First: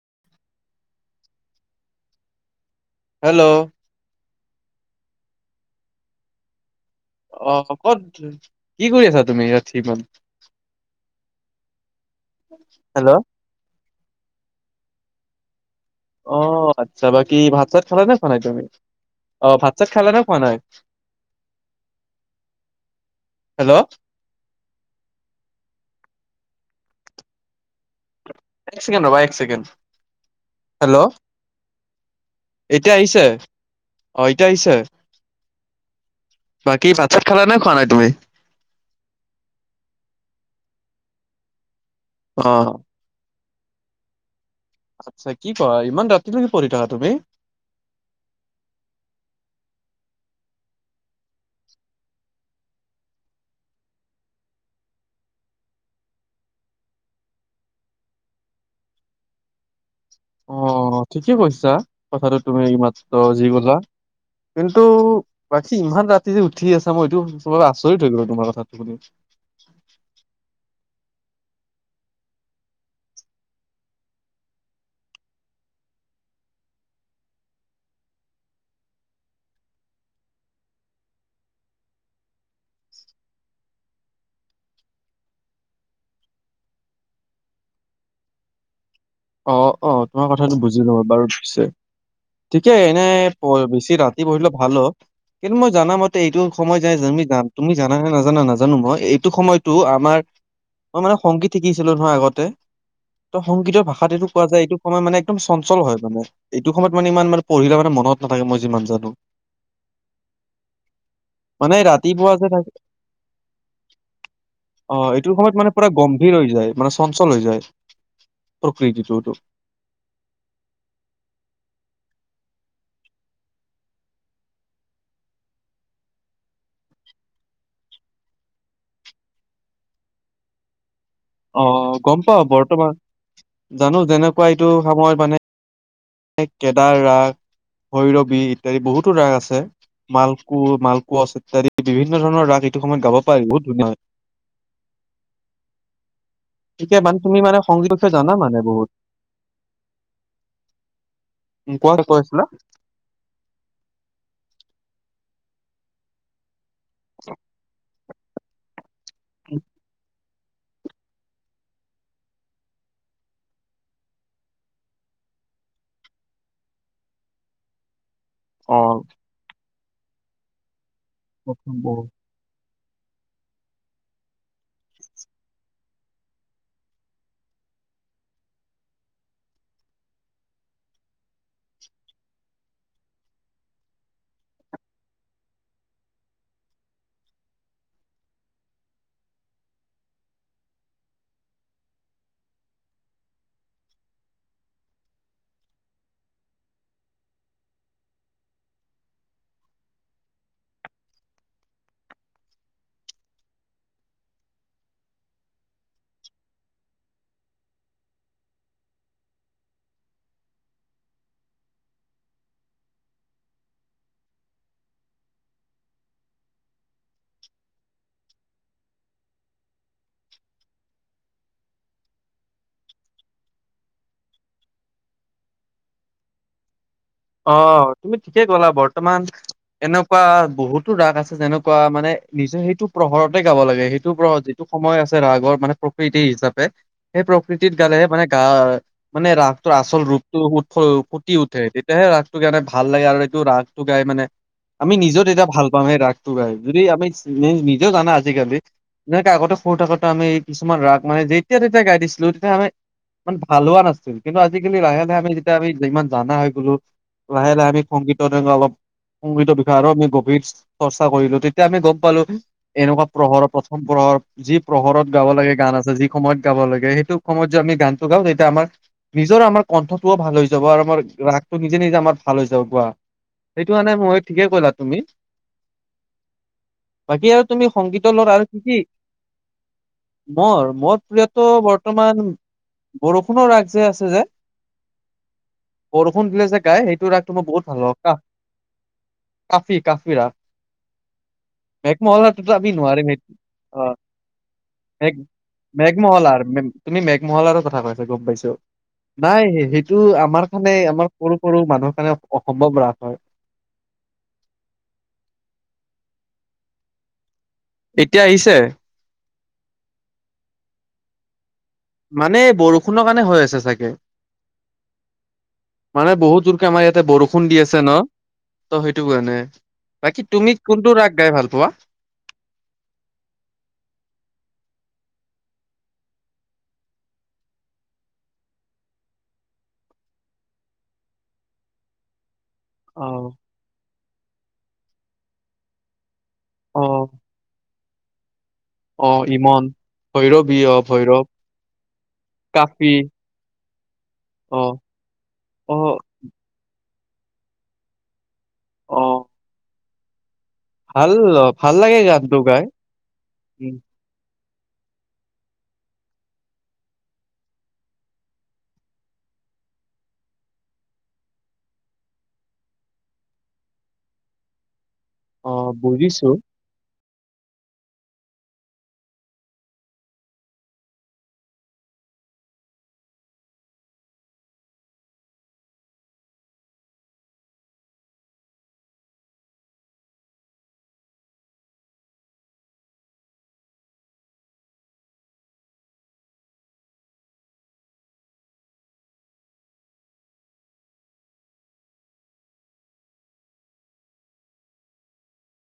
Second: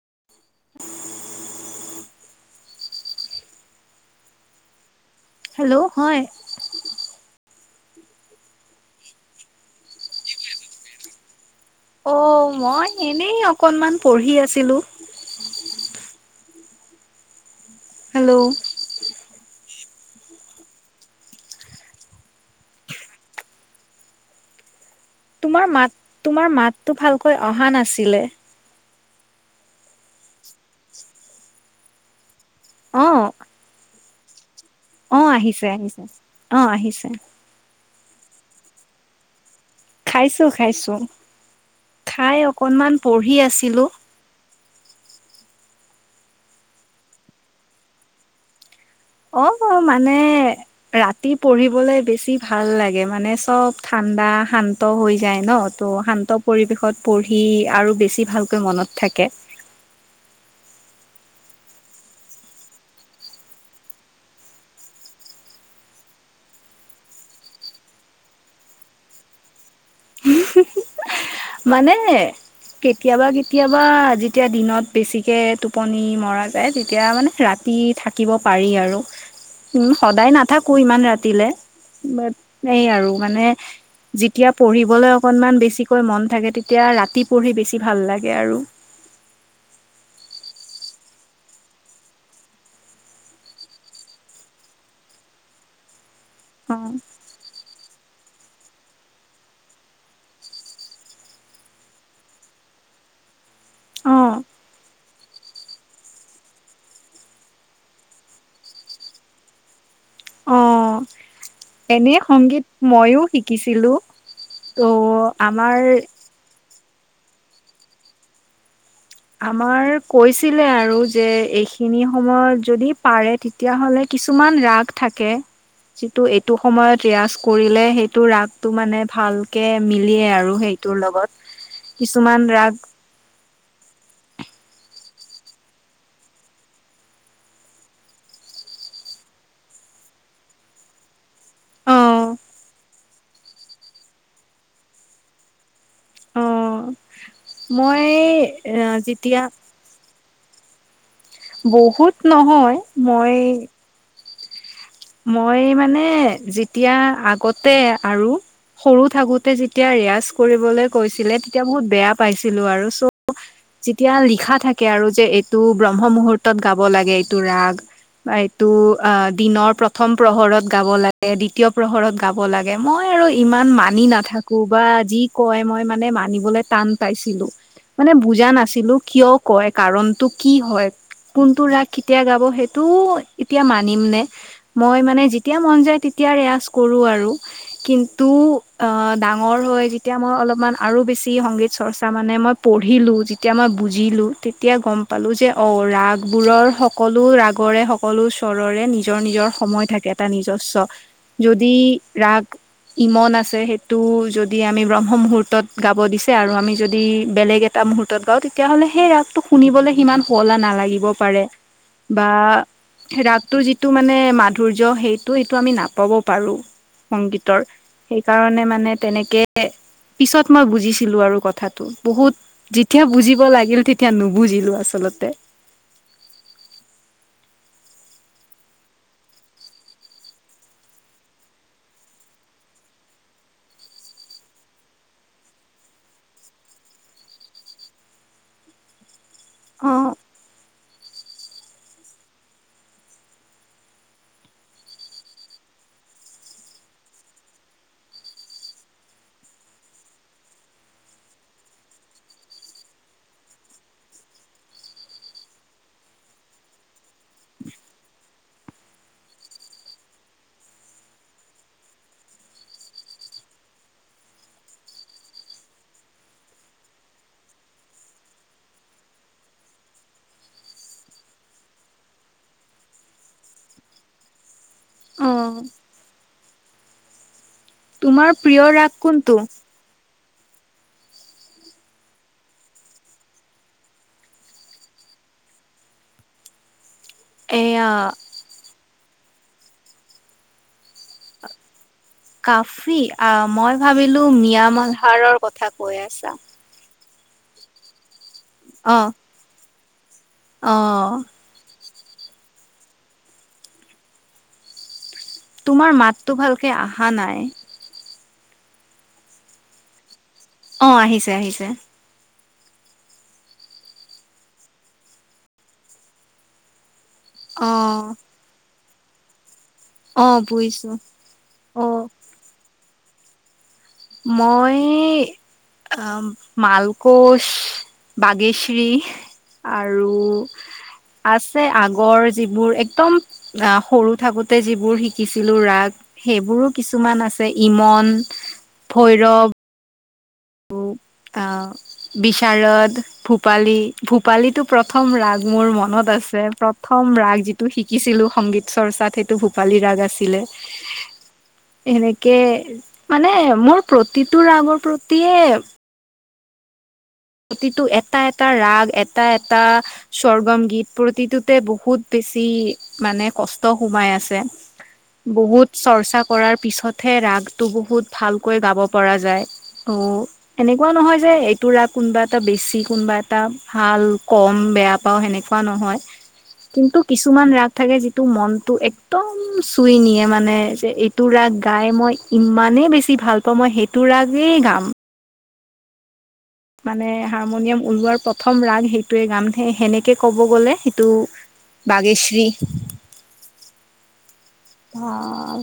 [unintelligible] Hello hello হয় আহ কত কি কৰি আছা তুমি ইয় সি মন অ মই এনেই অকনমান পঢ়ি আছিলো অ আচ্ছা বাকী ভাত চাত খালা নে খ নাই হেল্ল' তুমি অ ভাত চাত খাইালে নে খোৱা নাই হেল্ল' তোমাৰ মাত তোমাৰ মাততটো ভালকৈ অহা নাছিলে এককেড বাবা এককেণ্ড হেল্ল' এতিয়া আহিছে অ' অ অ' আহিছে আহিছে অ' বাকী আহিছে। বাচাত খালা নে খোৱা নাই তুমি খাইছো খাইছো খাই অ অকনমান পঢ়ি আছিলো আচ্ছা কি কোৱা ইমান ৰাতি নকি পৰিঢ়ি থাকা তুমি অ মানে ৰাতি পঢ়িবলে বেছি ভাল লাগে মানে চব ঠাণ্ডা ঠাণ্ডা শান্ত হৈ যায় ন ত' শান্ত পৰিৱেশত পঢ়ি আৰু বেছি ভালকৈ মনত থাকে থাকে অ ঠিকে কৈছা কথাটো তুমি ই মাত্ৰ যি গলা কিন্তু বাকী ইমান ৰাতি যে উঠি আছে মই এইটো চব আচৰিত হৈ গলো তোমাৰ কথাটো বুলি [unintelligible] মানে কেতিয়াবা কেতিয়াবা যেতিয়া দিনত বেছিকে টোপনি মৰা যায় তেতিয়া মানে ৰাতি ৰাতি থাকিব পাৰি আৰু উম সদায় নাথাকো ইমান ৰাতিলে। আৰু মানে যেতিয়া পঢ়িবলৈ অকনমান বেছিকৈ মন। - থাকে তেতিয়া ৰাতি পঢ়ি বেছি ভাল লাগে আৰু। অ অ তোমাৰ কথাটো বুজি লওঁ বাৰু পছে। ঠিকে এনেই বেছি ৰাতি পঢ়িলে ভালো কিন্তু মই জানাম এইটো অ সময় যায় তুমি তুমি জানা নে নাজানা নাজানো মই এইটো সময়তো আমাৰ। - মই মানে সংগীত শিকিছিলো নহয় আগতে ত সংগীতৰ অ ভাষাতটো কোৱা যায় এইটো সময় মানে। - একদম চঞ্চল হয় মানে এইটো সময়ত মানে ইমান মানে পঢ়িলে মানে মনত নাথাকে মই যিমান জানো। অ মানে এনে ৰাতিপুৱা যে সংগীত থাকে ময়ো শিকিছিলো। ত' অ এইটোৰ সময়ত মানে আমাৰ পুৰা গম্ভীৰ হৈ যায়, মানে চঞ্চল হৈ যায়। প্ৰকৃতিটোতো আমাৰ কৈছিলে আৰু যে এইখিনি সময়ত। - যদি পাৰে তেতিয়াহ'লে কিছুমান ৰাগ থাকে। যিটো এইটো সময়ত ৰিয়জ কৰিলে সেইটো ৰাগটো মানে ভালকে মিলিয়ে আৰু সেই। - ত অ লগত গম পাও কিছুমান ৰাগ। - বৰ্তমান জানো যেনেকুৱা এইটো সময়ত মানে কেদাৰ ৰাগ। - ভৈৰৱী ইত্যাদি বহুতো ৰাগ আছে মালকু মালকু আছে। ত বিভিন্ন অ', ধৰণৰ ৰা সময়ত গাব পাই বহুত ধুনীয়া হয় অ', ঠিকে মান তুমি মানে সংগীত মই বিষয়ে জানা মানে বহুত। যেতিয়া উম, কোৱা বহুত কৈ আছিলা নহয় মই। - মই মানে যেতিয়া আগতে আৰু। - সৰু থাকোঁতে যেতিয়া ৰিয়াজ। - কৰিবলৈ কৈছিলে তেতিয়া বহুত বেয়া পাইছিলো আৰু চ' যেতিয়া লিখা থাকে আৰু যে। - এইটো ব্ৰহ্ম মুহুৰ্তত গাব লাগে এইটো ৰাগ। - এইটো অ দিনৰ প্ৰথম প্ৰহৰত গাব লাগে দ্বিতীয় প্ৰহৰত গাব লাগে। ইমান মই আৰু ইমান মানি নাথাকো বা যি কয় মই মানে মানিবলৈ টান পাইছিলো। মানে বুজা নাছিলো কিয় কয় কাৰণতটো কি হয়। কোনটো ৰাগ কেতিয়া গাব সেইটোও এতিয়া মানিম নে! মই মানে যেতিয়া মন যায় তেতিয়া ৰেয়জ কৰো আৰু কিন্তু অ ডাঙৰ। - যেতিয়া মই অলপমান আৰু বেছি সংগীত চৰ্চা মানে মই পঢ়িলো যেতিয়া মই বুজিলো তেতিয়া। - গম পালো যে অ ৰাগবোৰৰ সকলো ৰাগৰে সকলো সৰৰে নিজৰ নিজৰ। - সময় থাকে এটা নিজস্ব যদি ৰাগ। - ইমন আছে সেইটো যদি আমি ব্ৰহ্ম মুহুৰ্তত গাব দিছে আৰু আমি যদি বেলেগ এটা। - মুহুৰ্তত গাও তেতিয়াাহ'লে সেই ৰাগটো শুনিবলৈ সিমান শুৱলা নালাগিব পাৰে। বা ৰাগটোৰ যিটো মানে মা ধৰ্য সেইটো এইটো আমি নাপাব পাৰোঁ। সংগীতৰ সেইকাৰণে মানে তেনেকে। - পিছত মই বুজিছিলো আৰু কথাটো বহুত যেতিয়া বুজিব লাগিল তেতিয়া নুবুজিলো আচলতে। অহ তুমি ঠিকেই কলা বৰ্তমান। - এনেকুৱা বহুতো ৰাস আছে যেনেকুৱা মানে নিজৰ সেইটো প্ৰহৰতে গাব লাগে সেইটো প্ৰহৰত যিটো। - সময় আছে ৰাগৰ মানে প্ৰকৃতি হিচাপে সেই প্ৰকৃতিত গালেহে মানে গা মানে ৰাসটোৰ আচল অ', ৰূপটো উ ফুটি উঠে। - তেতিয়াহে ৰাসটো গানে ভাল লাগে আৰু এইটো ৰাসটো গাই মানে। - আমি নিজেও তেতিয়া ভাল পাম সেই ৰাসটো গাই যদি আমি নি-নিজেও জানা আজিকালি। এনেকে আগতে সৰু থাকোতে আমি কিছুমান ৰাগ মানে যেতিয়া তেতিয়া গাই দিছিলো তেতিয়া আমি। - ইমান ভাল হোৱা নাছিল কিন্তু আজিকালি লাহে লাহে আমি যেতিয়া আম ইমান জানা হয় গলো। - লাহে লাহে আমি সংগীতত অলপ। - সংগীতৰ বিষয়ে আৰু আমি গভীৰ চৰ্চা কৰিলো তেতিয়া আমি গম পালো এনেকুৱা প্ৰহৰ প্ৰথম প্ৰহৰ। - যি প্ৰহৰত গাব লাগে গান আছে যি সময়ত গাব লাগে সেইটো সময়ত যে আমি গানতটো গাওঁ তেতিয়া আমাৰ। - নিজৰ আমাৰ কণ্ঠটোও ভাল হৈ যাব আৰু আমাৰ ৰাগ ত নিজে নিজে আমাৰ ভাল হৈ যা গোৱা সেইটো মানে মই ঠিকেই কলাত আহ বাকী আৰু তুমি সংগীত লৰ আৰু কি প্ৰিয় কি ৰাগ কোনটো? মোৰ মোৰ প্ৰিয়তটো বৰ্তমান বৰষুণৰ ৰাগ যে আছে যে [unintelligible] শু দিলে যে গাই সেইটো ৰাগটো মই বহুত ভাল এয়া পাওঁ কাফ কাফি কাফি ৰাস [unintelligible] মেঘ মহলাটোত আমি কাফি নোৱাৰোৱ আহ মই অ ভাবিলো মিয়া মালহাৰৰ কথা ম কৈ মেঘমহলা আছা। আৰ তুমি মেঘমলাৰ কথা কৈছা গম পাইছো অ'। নাই সেইটো আমাৰ খানে আমাৰ অ', সৰু সৰু মানুহৰ কাৰণে অসম্ভৱ ৰাস হয় তোমাৰ মাততটো ভালকে অহা নাই এতিয়া আহিছে অ আহিছে আহিছে মানে বৰষুণৰ কাৰণে হৈ আছে চাগে মানে বহুত জোৰকে আমাৰ ইয়াতে বৰষুণ দি আছে ন অ', ত সেইটো কাৰণে বাকী অ', তুমি বুজিছো কোনটো ৰাগ গাই ভাল পোৱা অ'। মই মালকোচ বাগেশী আৰু আছে আগৰ যিবোৰ অ একদম আহ সৰু থাকোতে যিবোৰ শিকিছিলো ৰাগ সেইবোৰো অ কিছুমান আছে ইমন অ ভৈৰৱ ইমন শৈৰৱ বিয় আহ বিশচাৰদ ভূপালী অ ভূপালীটো প্ৰথম ৰাগ মোৰ অ মনত আছে প্ৰথম ৰাগ যিটো শিকিছিলো সংগীত অ চৰ্চাত সেইটো ভূপালী ৰাগ আছিলে ভাল ভাল লাগে এনেকে গানটো গাই মানে উম মোৰ প্ৰতি তটো আগৰ প্ৰতিয়ে প্ৰতিটো এটা এটা ৰাগ এটা এটা স্বৰ্গম গীত প্ৰতিটোতে বহুতে বেছি মানে কষ্ট সোমাই আছে অ বহুত চৰ্চা বুজিছো কৰাৰ পিছত থে ৰাগটো বহুত ভালকৈ গাব পৰা যায় অ এনেকুৱা নহয় যে এইটো ৰাগ কোনোবা এটা বেছি কোনোবা এটা ভাল কম বেয়া পাওঁ সেনেকুৱা নহয় কিন্তু কিছুমান ৰাগ থাকে যিটো মনতটো এক্দম চুই নিয়ে মানে যে এইটো ৰাগ গাই মই ইমানেই বেছি ভাল পাওঁ মই সেইটো ৰাগেই গাম মানে হাৰমনিয়াম ওলোৱাৰ প্ৰথম ৰাগ সেইটোৱে গামে সেনেকে ক'ব গ'লে সেইটো বাগেশ্বী [inaudible] অ